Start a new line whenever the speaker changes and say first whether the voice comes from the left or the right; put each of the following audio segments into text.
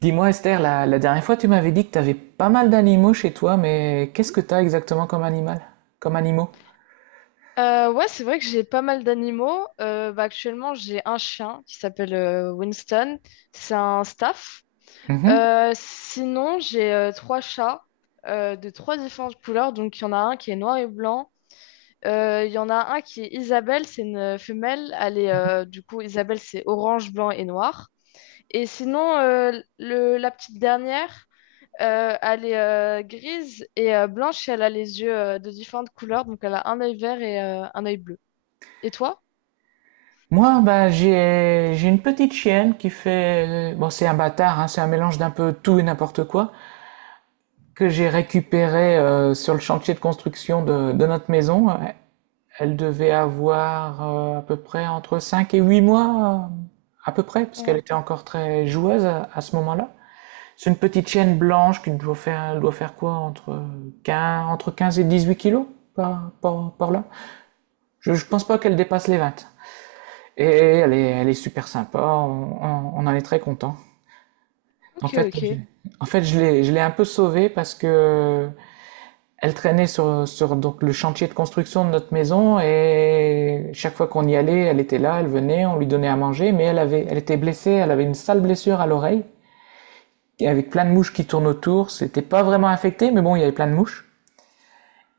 right: Dis-moi Esther, la dernière fois tu m'avais dit que tu avais pas mal d'animaux chez toi, mais qu'est-ce que t'as exactement comme animal? Comme animaux?
left: Ouais, c'est vrai que j'ai pas mal d'animaux. Bah, actuellement, j'ai un chien qui s'appelle Winston. C'est un staff.
right: Mhm.
left: Sinon, j'ai trois chats de trois différentes couleurs. Donc, il y en a un qui est noir et blanc. Il y en a un qui est Isabelle, c'est une femelle. Elle est, du coup, Isabelle, c'est orange, blanc et noir. Et sinon, la petite dernière, elle est grise et blanche et elle a les yeux de différentes couleurs. Donc, elle a un œil vert et un œil bleu. Et toi?
right: Moi, bah, j'ai une petite chienne qui fait bon, c'est un bâtard, hein, c'est un mélange d'un peu tout et n'importe quoi que j'ai récupéré sur le chantier de construction de notre maison. Elle devait avoir à peu près entre 5 et 8 mois, à peu près, parce qu'elle
left: Ouais.
right: était encore très joueuse à ce moment-là. C'est une petite chienne blanche qui doit faire quoi entre 15, entre 15 et 18 kilos par là. Je pense pas qu'elle dépasse les 20. Et elle est super sympa, on en est très content. En
left: Ok,
right: fait,
left: ok.
right: en fait je l'ai un peu sauvée parce que elle traînait sur donc, le chantier de construction de notre maison et chaque fois qu'on y allait, elle était là, elle venait, on lui donnait à manger, mais elle était blessée, elle avait une sale blessure à l'oreille avec plein de mouches qui tournent autour. C'était pas vraiment infecté, mais bon, il y avait plein de mouches.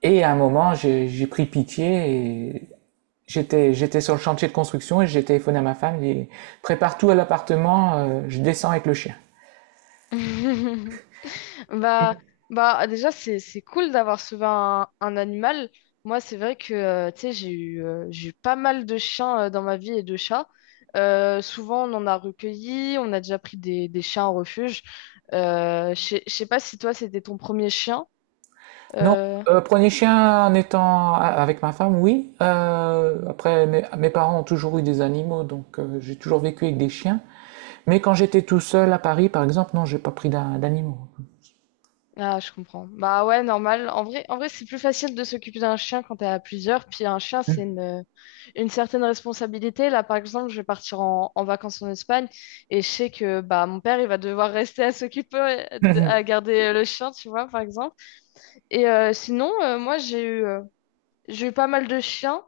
right: Et à un moment, j'ai pris pitié et j'étais sur le chantier de construction et j'ai téléphoné à ma femme, j'ai dit prépare tout à l'appartement, je descends avec le chien.
left: Bah, bah, déjà, c'est cool d'avoir sauvé un animal. Moi, c'est vrai que, tu sais, j'ai eu pas mal de chiens, dans ma vie et de chats. Souvent, on en a recueilli, on a déjà pris des chiens en refuge. Je sais pas si toi, c'était ton premier chien.
right: Non,
left: euh,
right: prenez chien en étant avec ma femme, oui. Après, mes parents ont toujours eu des animaux, donc j'ai toujours vécu avec des chiens. Mais quand j'étais tout seul à Paris, par exemple, non, j'ai pas pris d'animaux.
left: Ah, je comprends. Bah, ouais, normal. En vrai, c'est plus facile de s'occuper d'un chien quand t'es à plusieurs. Puis un chien, c'est une certaine responsabilité. Là, par exemple, je vais partir en vacances en Espagne et je sais que bah mon père, il va devoir rester à s'occuper, à garder le chien, tu vois, par exemple. Et sinon, moi, j'ai eu pas mal de chiens.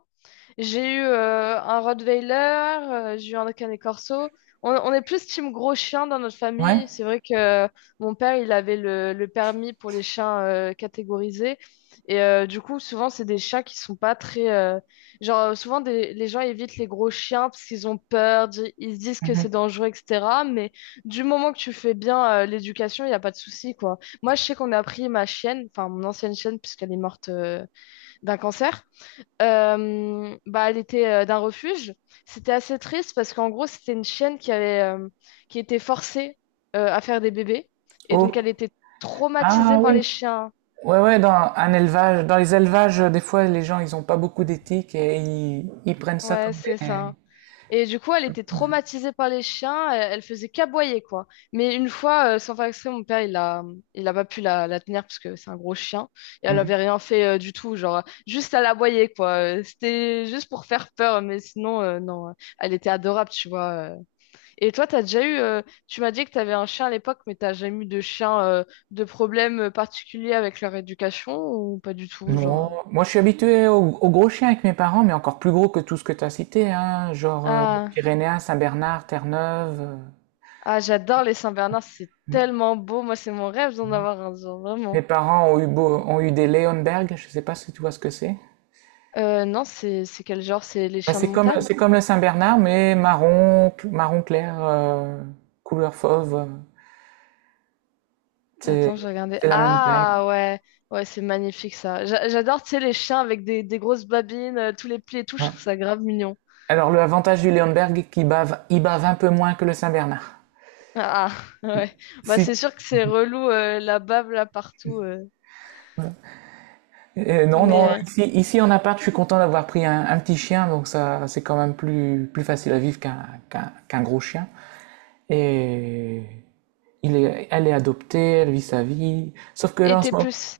left: J'ai eu un Rottweiler. J'ai eu un Canet Corso. On est plus team gros chien dans notre
right: Ouais.
left: famille. C'est vrai que mon père, il avait le permis pour les chiens catégorisés. Et du coup, souvent, c'est des chats qui sont pas très... Genre, souvent, les gens évitent les gros chiens parce qu'ils ont peur, ils se disent que c'est
right: Mhm.
left: dangereux, etc. Mais du moment que tu fais bien l'éducation, il n'y a pas de souci, quoi. Moi, je sais qu'on a pris ma chienne, enfin mon ancienne chienne, puisqu'elle est morte d'un cancer. Bah, elle était d'un refuge. C'était assez triste parce qu'en gros, c'était une chienne qui était forcée à faire des bébés. Et donc,
right: Oh.
left: elle était traumatisée
right: Ah
left: par
right: oui.
left: les chiens.
right: Ouais, ouais, dans un élevage, dans les élevages, des fois, les gens, ils, ont pas beaucoup d'éthique et ils prennent ça
left: Ouais,
right: comme
left: c'est
right: des...
left: ça. Et du coup, elle était traumatisée par les chiens. Elle faisait qu'aboyer, quoi. Mais une fois, sans faire exprès, mon père, il a pas pu la tenir parce que c'est un gros chien. Et elle avait rien fait du tout. Genre, juste à l'aboyer, quoi. C'était juste pour faire peur. Mais sinon, non. Elle était adorable, tu vois. Et toi, tu m'as dit que t'avais un chien à l'époque, mais t'as jamais eu de problème particulier avec leur éducation ou pas du tout, genre.
right: Non, moi, je suis habitué aux au gros chiens avec mes parents, mais encore plus gros que tout ce que tu as cité, hein, genre
left: Ah,
right: Pyrénéen, Saint-Bernard, Terre-Neuve.
left: ah, j'adore les Saint-Bernard, c'est
right: Mes
left: tellement beau. Moi, c'est mon rêve d'en avoir un, genre
right: mes
left: vraiment.
right: parents ont eu des Leonberg, je sais pas si tu vois ce que c'est.
left: Non, c'est quel genre? C'est les
right: Bah,
left: chiens de
right: c'est comme,
left: montagne?
right: c'est comme le Saint-Bernard, mais marron, marron clair, couleur fauve.
left: Attends, je
right: C'est
left: regardais.
right: c'est la même taille.
left: Ah, ouais, ouais, c'est magnifique ça. J'adore, tu sais, les chiens avec des grosses babines, tous les plis et tout, je
right: Ouais.
left: trouve ça grave mignon.
right: Alors le avantage du Léonberg qui bave, il bave un peu moins que le Saint-Bernard.
left: Ah, ouais, bah
right: Si,
left: c'est sûr que c'est relou la bave là partout.
right: non, non,
left: Mais euh,
right: ici en appart, je suis content d'avoir pris un petit chien, donc ça, c'est quand même plus facile à vivre qu'un gros chien. Et elle est adoptée, elle vit sa vie. Sauf que
left: Et
right: là, en
left: t'es
right: ce moment,
left: plus...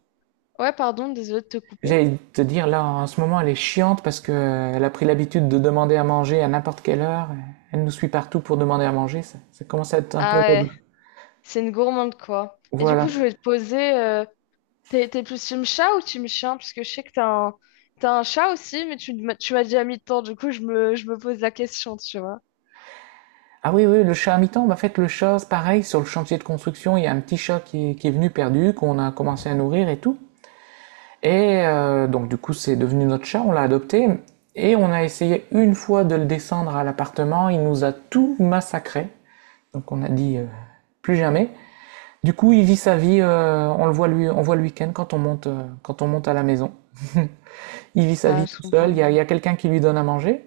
left: Ouais, pardon, désolée de te couper.
right: j'allais te dire, là, en ce moment, elle est chiante parce que elle a pris l'habitude de demander à manger à n'importe quelle heure. Elle nous suit partout pour demander à manger. Ça commence à être un
left: Ah,
right: peu relou.
left: ouais, c'est une gourmande, quoi. Et du coup,
right: Voilà.
left: je voulais te poser... t'es plus team chat ou team chien? Parce que je sais que t'as un chat aussi, mais tu m'as déjà mis de temps. Du coup, je me pose la question, tu vois.
right: Ah oui, oui, le chat à mi-temps, bah, en fait, le chat, c'est pareil, sur le chantier de construction, il y a un petit chat qui est venu perdu, qu'on a commencé à nourrir et tout. Et donc, du coup, c'est devenu notre chat, on l'a adopté, et on a essayé une fois de le descendre à l'appartement, il nous a tout massacré. Donc, on a dit plus jamais. Du coup, il vit sa vie, on le voit lui, on voit le week-end quand on monte à la maison. Il vit sa
left: Ah,
right: vie
left: je
right: tout seul,
left: comprends.
right: il y a quelqu'un qui lui donne à manger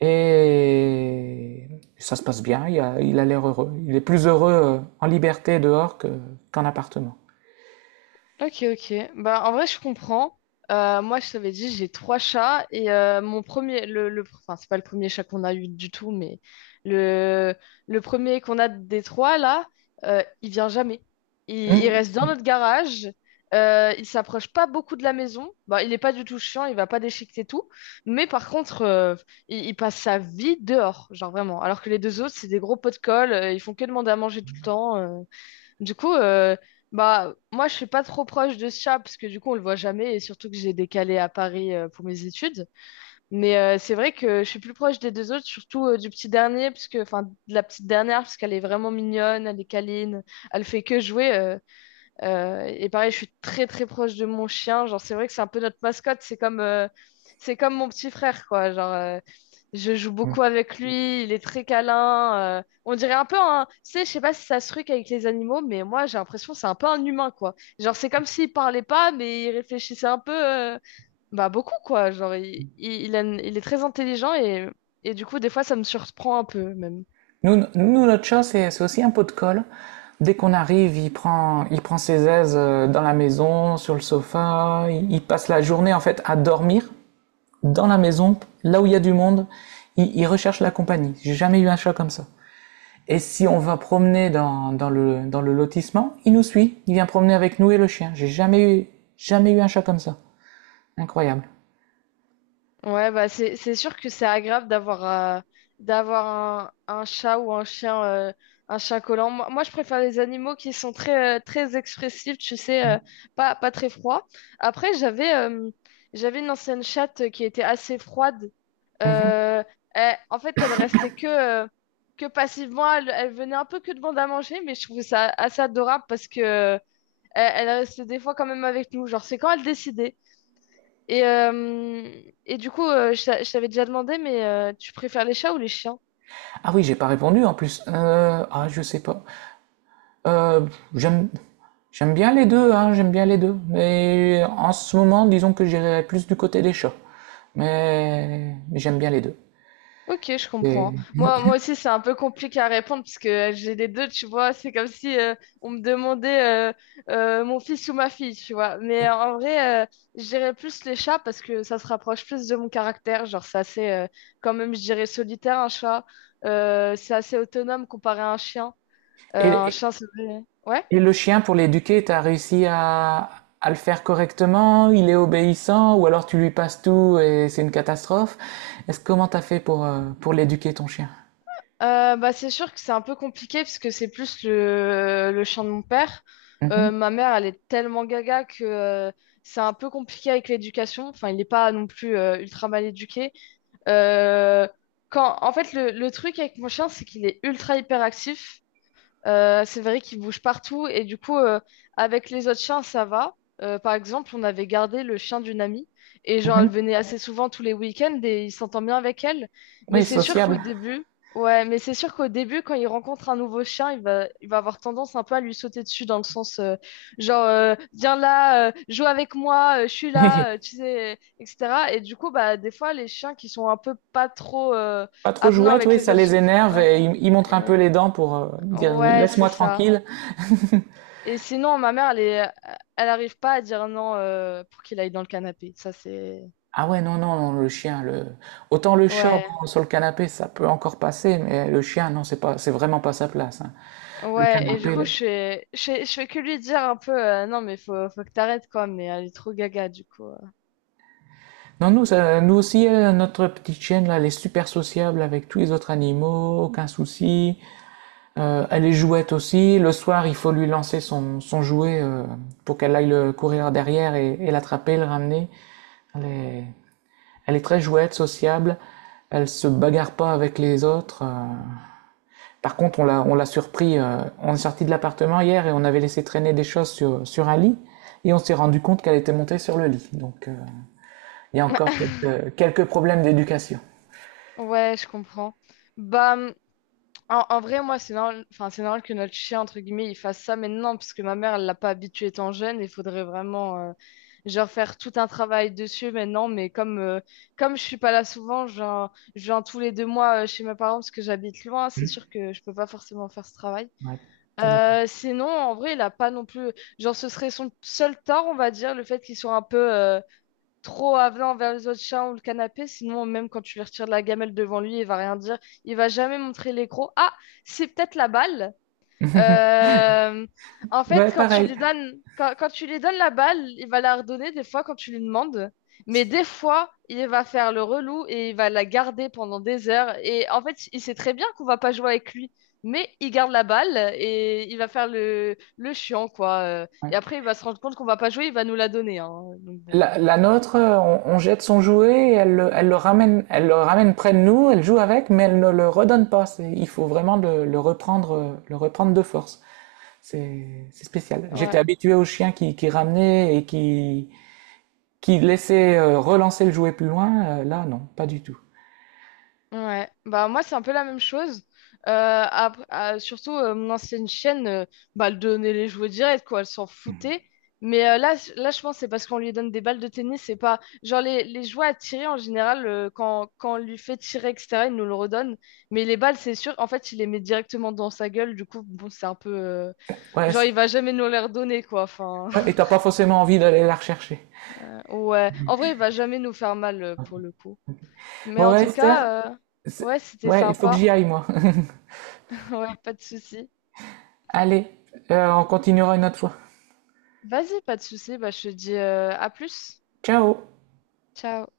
right: et ça se passe bien, il a l'air heureux. Il est plus heureux en liberté dehors qu'en appartement.
left: Ok, ok. Bah, en vrai, je comprends. Moi, je t'avais dit, j'ai trois chats et mon premier, enfin, c'est pas le premier chat qu'on a eu du tout, mais le, le premier qu'on a des trois là, il vient jamais. Il
right: Hmm.
left: reste dans notre garage. Il s'approche pas beaucoup de la maison. Bah, il est pas du tout chiant, il va pas déchiqueter tout. Mais par contre, il passe sa vie dehors, genre vraiment. Alors que les deux autres, c'est des gros pots de colle, ils font que demander à manger tout le temps. Du coup, bah, moi, je suis pas trop proche de ce chat parce que du coup, on le voit jamais et surtout que j'ai décalé à Paris pour mes études. Mais c'est vrai que je suis plus proche des deux autres, surtout du petit dernier, parce que, enfin, de la petite dernière, parce qu'elle est vraiment mignonne, elle est câline, elle fait que jouer. Et pareil, je suis très très proche de mon chien. Genre, c'est vrai que c'est un peu notre mascotte. C'est comme mon petit frère, quoi. Genre, je joue
right: Hmm.
left: beaucoup avec lui. Il est très câlin. On dirait un peu un. Tu sais, je sais pas si ça se truc avec les animaux, mais moi, j'ai l'impression que c'est un peu un humain, quoi. Genre, c'est comme s'il parlait pas, mais il réfléchissait un peu, bah, beaucoup, quoi. Genre, il a il est très intelligent et du coup, des fois, ça me surprend un peu, même.
right: Nous, notre chat, c'est aussi un pot de colle. Dès qu'on arrive, il prend ses aises dans la maison, sur le sofa. Il passe la journée en fait à dormir dans la maison, là où il y a du monde. Il recherche la compagnie. J'ai jamais eu un chat comme ça. Et si on va promener dans le lotissement, il nous suit, il vient promener avec nous et le chien. J'ai jamais eu, jamais eu un chat comme ça. Incroyable.
left: Ouais, bah c'est sûr que c'est agréable euh, d'avoir un chat ou un chien collant. Moi, je préfère les animaux qui sont très expressifs, tu sais, pas très froids. Après, j'avais une ancienne chatte qui était assez froide. Euh, En fait, elle restait que passivement. Elle venait un peu que demander à manger, mais je trouvais ça assez adorable parce que elle restait des fois quand même avec nous. Genre, c'est quand elle décidait. Et, euh, et du coup, je t'avais déjà demandé, mais tu préfères les chats ou les chiens?
right: Ah oui, j'ai pas répondu en plus. Ah, je sais pas. Euh, j'aime, j'aime bien les deux, hein, j'aime bien les deux. Mais en ce moment, disons que j'irais plus du côté des chats. Mais j'aime bien les deux.
left: Ok, je comprends.
right: Et,
left: Moi aussi, c'est un peu compliqué à répondre parce que j'ai les deux, tu vois. C'est comme si on me demandait mon fils ou ma fille, tu vois. Mais
right: et-
left: en vrai, je dirais plus les chats parce que ça se rapproche plus de mon caractère. Genre, c'est assez, quand même, je dirais solitaire, un chat. C'est assez autonome comparé à un chien. Un
right: et-
left: chien, c'est... Ouais?
right: Et le chien pour l'éduquer, t'as réussi à le faire correctement? Il est obéissant? Ou alors tu lui passes tout et c'est une catastrophe? Est-ce comment t'as fait pour l'éduquer ton chien?
left: Bah, c'est sûr que c'est un peu compliqué parce que c'est plus le chien de mon père.
right: Mhm.
left: Ma mère, elle est tellement gaga que c'est un peu compliqué avec l'éducation. Enfin, il n'est pas non plus ultra mal éduqué. Euh, En fait, le truc avec mon chien, c'est qu'il est ultra hyperactif. C'est vrai qu'il bouge partout et du coup, avec les autres chiens, ça va. Par exemple, on avait gardé le chien d'une amie et genre, elle venait assez souvent tous les week-ends et il s'entend bien avec elle. Mais
right: Oui,
left: c'est sûr qu'au
right: sociable.
left: début, ouais, mais c'est sûr qu'au début, quand il rencontre un nouveau chien, il va avoir tendance un peu à lui sauter dessus dans le sens genre, viens là, joue avec moi, je suis là, tu sais, etc. Et du coup, bah, des fois, les chiens qui sont un peu pas trop
right: Pas trop
left: avenants
right: jouette,
left: avec
right: oui,
left: les
right: ça
left: autres.
right: les énerve
left: Ouais,
right: et ils montrent un
left: euh,
right: peu les dents pour dire
left: ouais, c'est
right: laisse-moi
left: ça.
right: tranquille.
left: Et sinon, ma mère, elle est... elle arrive pas à dire non pour qu'il aille dans le canapé. Ça, c'est...
right: Ah ouais, non, non, non, le chien, le... autant le chat
left: Ouais,
right: bon, sur le canapé, ça peut encore passer, mais le chien, non, c'est pas, c'est vraiment pas sa place, hein. Le
left: ouais. Et du
right: canapé,
left: coup,
right: le-
left: je fais que lui dire un peu non, mais faut que t'arrêtes, quoi. Mais elle est trop gaga, du coup.
right: Non, nous, nous aussi, notre petite chienne, là, elle est super sociable avec tous les autres animaux, aucun souci. Elle est jouette aussi. Le soir, il faut lui lancer son jouet pour qu'elle aille le courir derrière et l'attraper, le ramener. Elle est, elle est très jouette, sociable. Elle se bagarre pas avec les autres. Par contre, on l'a surpris. On est sorti de l'appartement hier et on avait laissé traîner des choses sur un lit. Et on s'est rendu compte qu'elle était montée sur le lit. Donc, il y a encore quelques problèmes d'éducation.
left: Ouais, je comprends. Bah, en vrai, moi, c'est normal, enfin, c'est normal que notre chien, entre guillemets, il fasse ça maintenant, puisque ma mère, elle l'a pas habitué étant jeune. Il faudrait vraiment, genre, faire tout un travail dessus maintenant. Mais comme je suis pas là souvent, genre, je viens tous les 2 mois chez mes parents parce que j'habite loin, c'est sûr que je peux pas forcément faire ce travail.
right: Ouais, tout à fait.
left: Sinon, en vrai, il a pas non plus, genre, ce serait son seul tort, on va dire, le fait qu'il soit un peu, trop avenant vers les autres chiens ou le canapé, sinon même quand tu lui retires de la gamelle devant lui, il va rien dire, il va jamais montrer les crocs. Ah, c'est peut-être la balle. Euh, En fait,
right: Ouais,
left: quand tu
right: pareil.
left: lui donnes, quand, quand tu lui donnes la balle, il va la redonner des fois quand tu lui demandes. Mais des fois, il va faire le relou et il va la garder pendant des heures. Et en fait, il sait très bien qu'on va pas jouer avec lui, mais il garde la balle et il va faire le chiant, quoi. Euh,
right: Ouais.
left: Et après, il va se rendre compte qu'on va pas jouer, il va nous la donner, hein. Donc bon,
right: La nôtre, on jette son jouet, et elle le ramène près de nous, elle joue avec, mais elle ne le redonne pas. Il faut vraiment le reprendre de force. C'est spécial. J'étais
left: ouais.
right: habitué aux chiens qui ramenaient et qui laissaient relancer le jouet plus loin. Là, non, pas du tout.
left: Ouais, bah moi c'est un peu la même chose. Euh, Surtout mon ancienne chaîne, bah elle donnait les jouets directs quoi, elle s'en foutait. Mais là, là je pense que c'est parce qu'on lui donne des balles de tennis, c'est pas genre les jouets à tirer en général quand on lui fait tirer, etc., il nous le redonne. Mais les balles c'est sûr, en fait il les met directement dans sa gueule, du coup bon c'est un peu
right: Ouais,
left: genre il va jamais nous les redonner quoi. Enfin
right: ouais, et t'as pas forcément envie d'aller la rechercher.
left: ouais, en vrai il va jamais nous faire mal pour le coup. Mais
right: Bon,
left: en
right: ouais,
left: tout
right: Esther,
left: cas
right: c'est-
left: ouais, c'était
right: ouais, il faut que
left: sympa.
right: j'y aille, moi.
left: Ouais, pas de souci.
right: Allez, on continuera une autre fois.
left: Vas-y, pas de souci. Bah, je te dis à plus.
right: Ciao!
left: Ciao.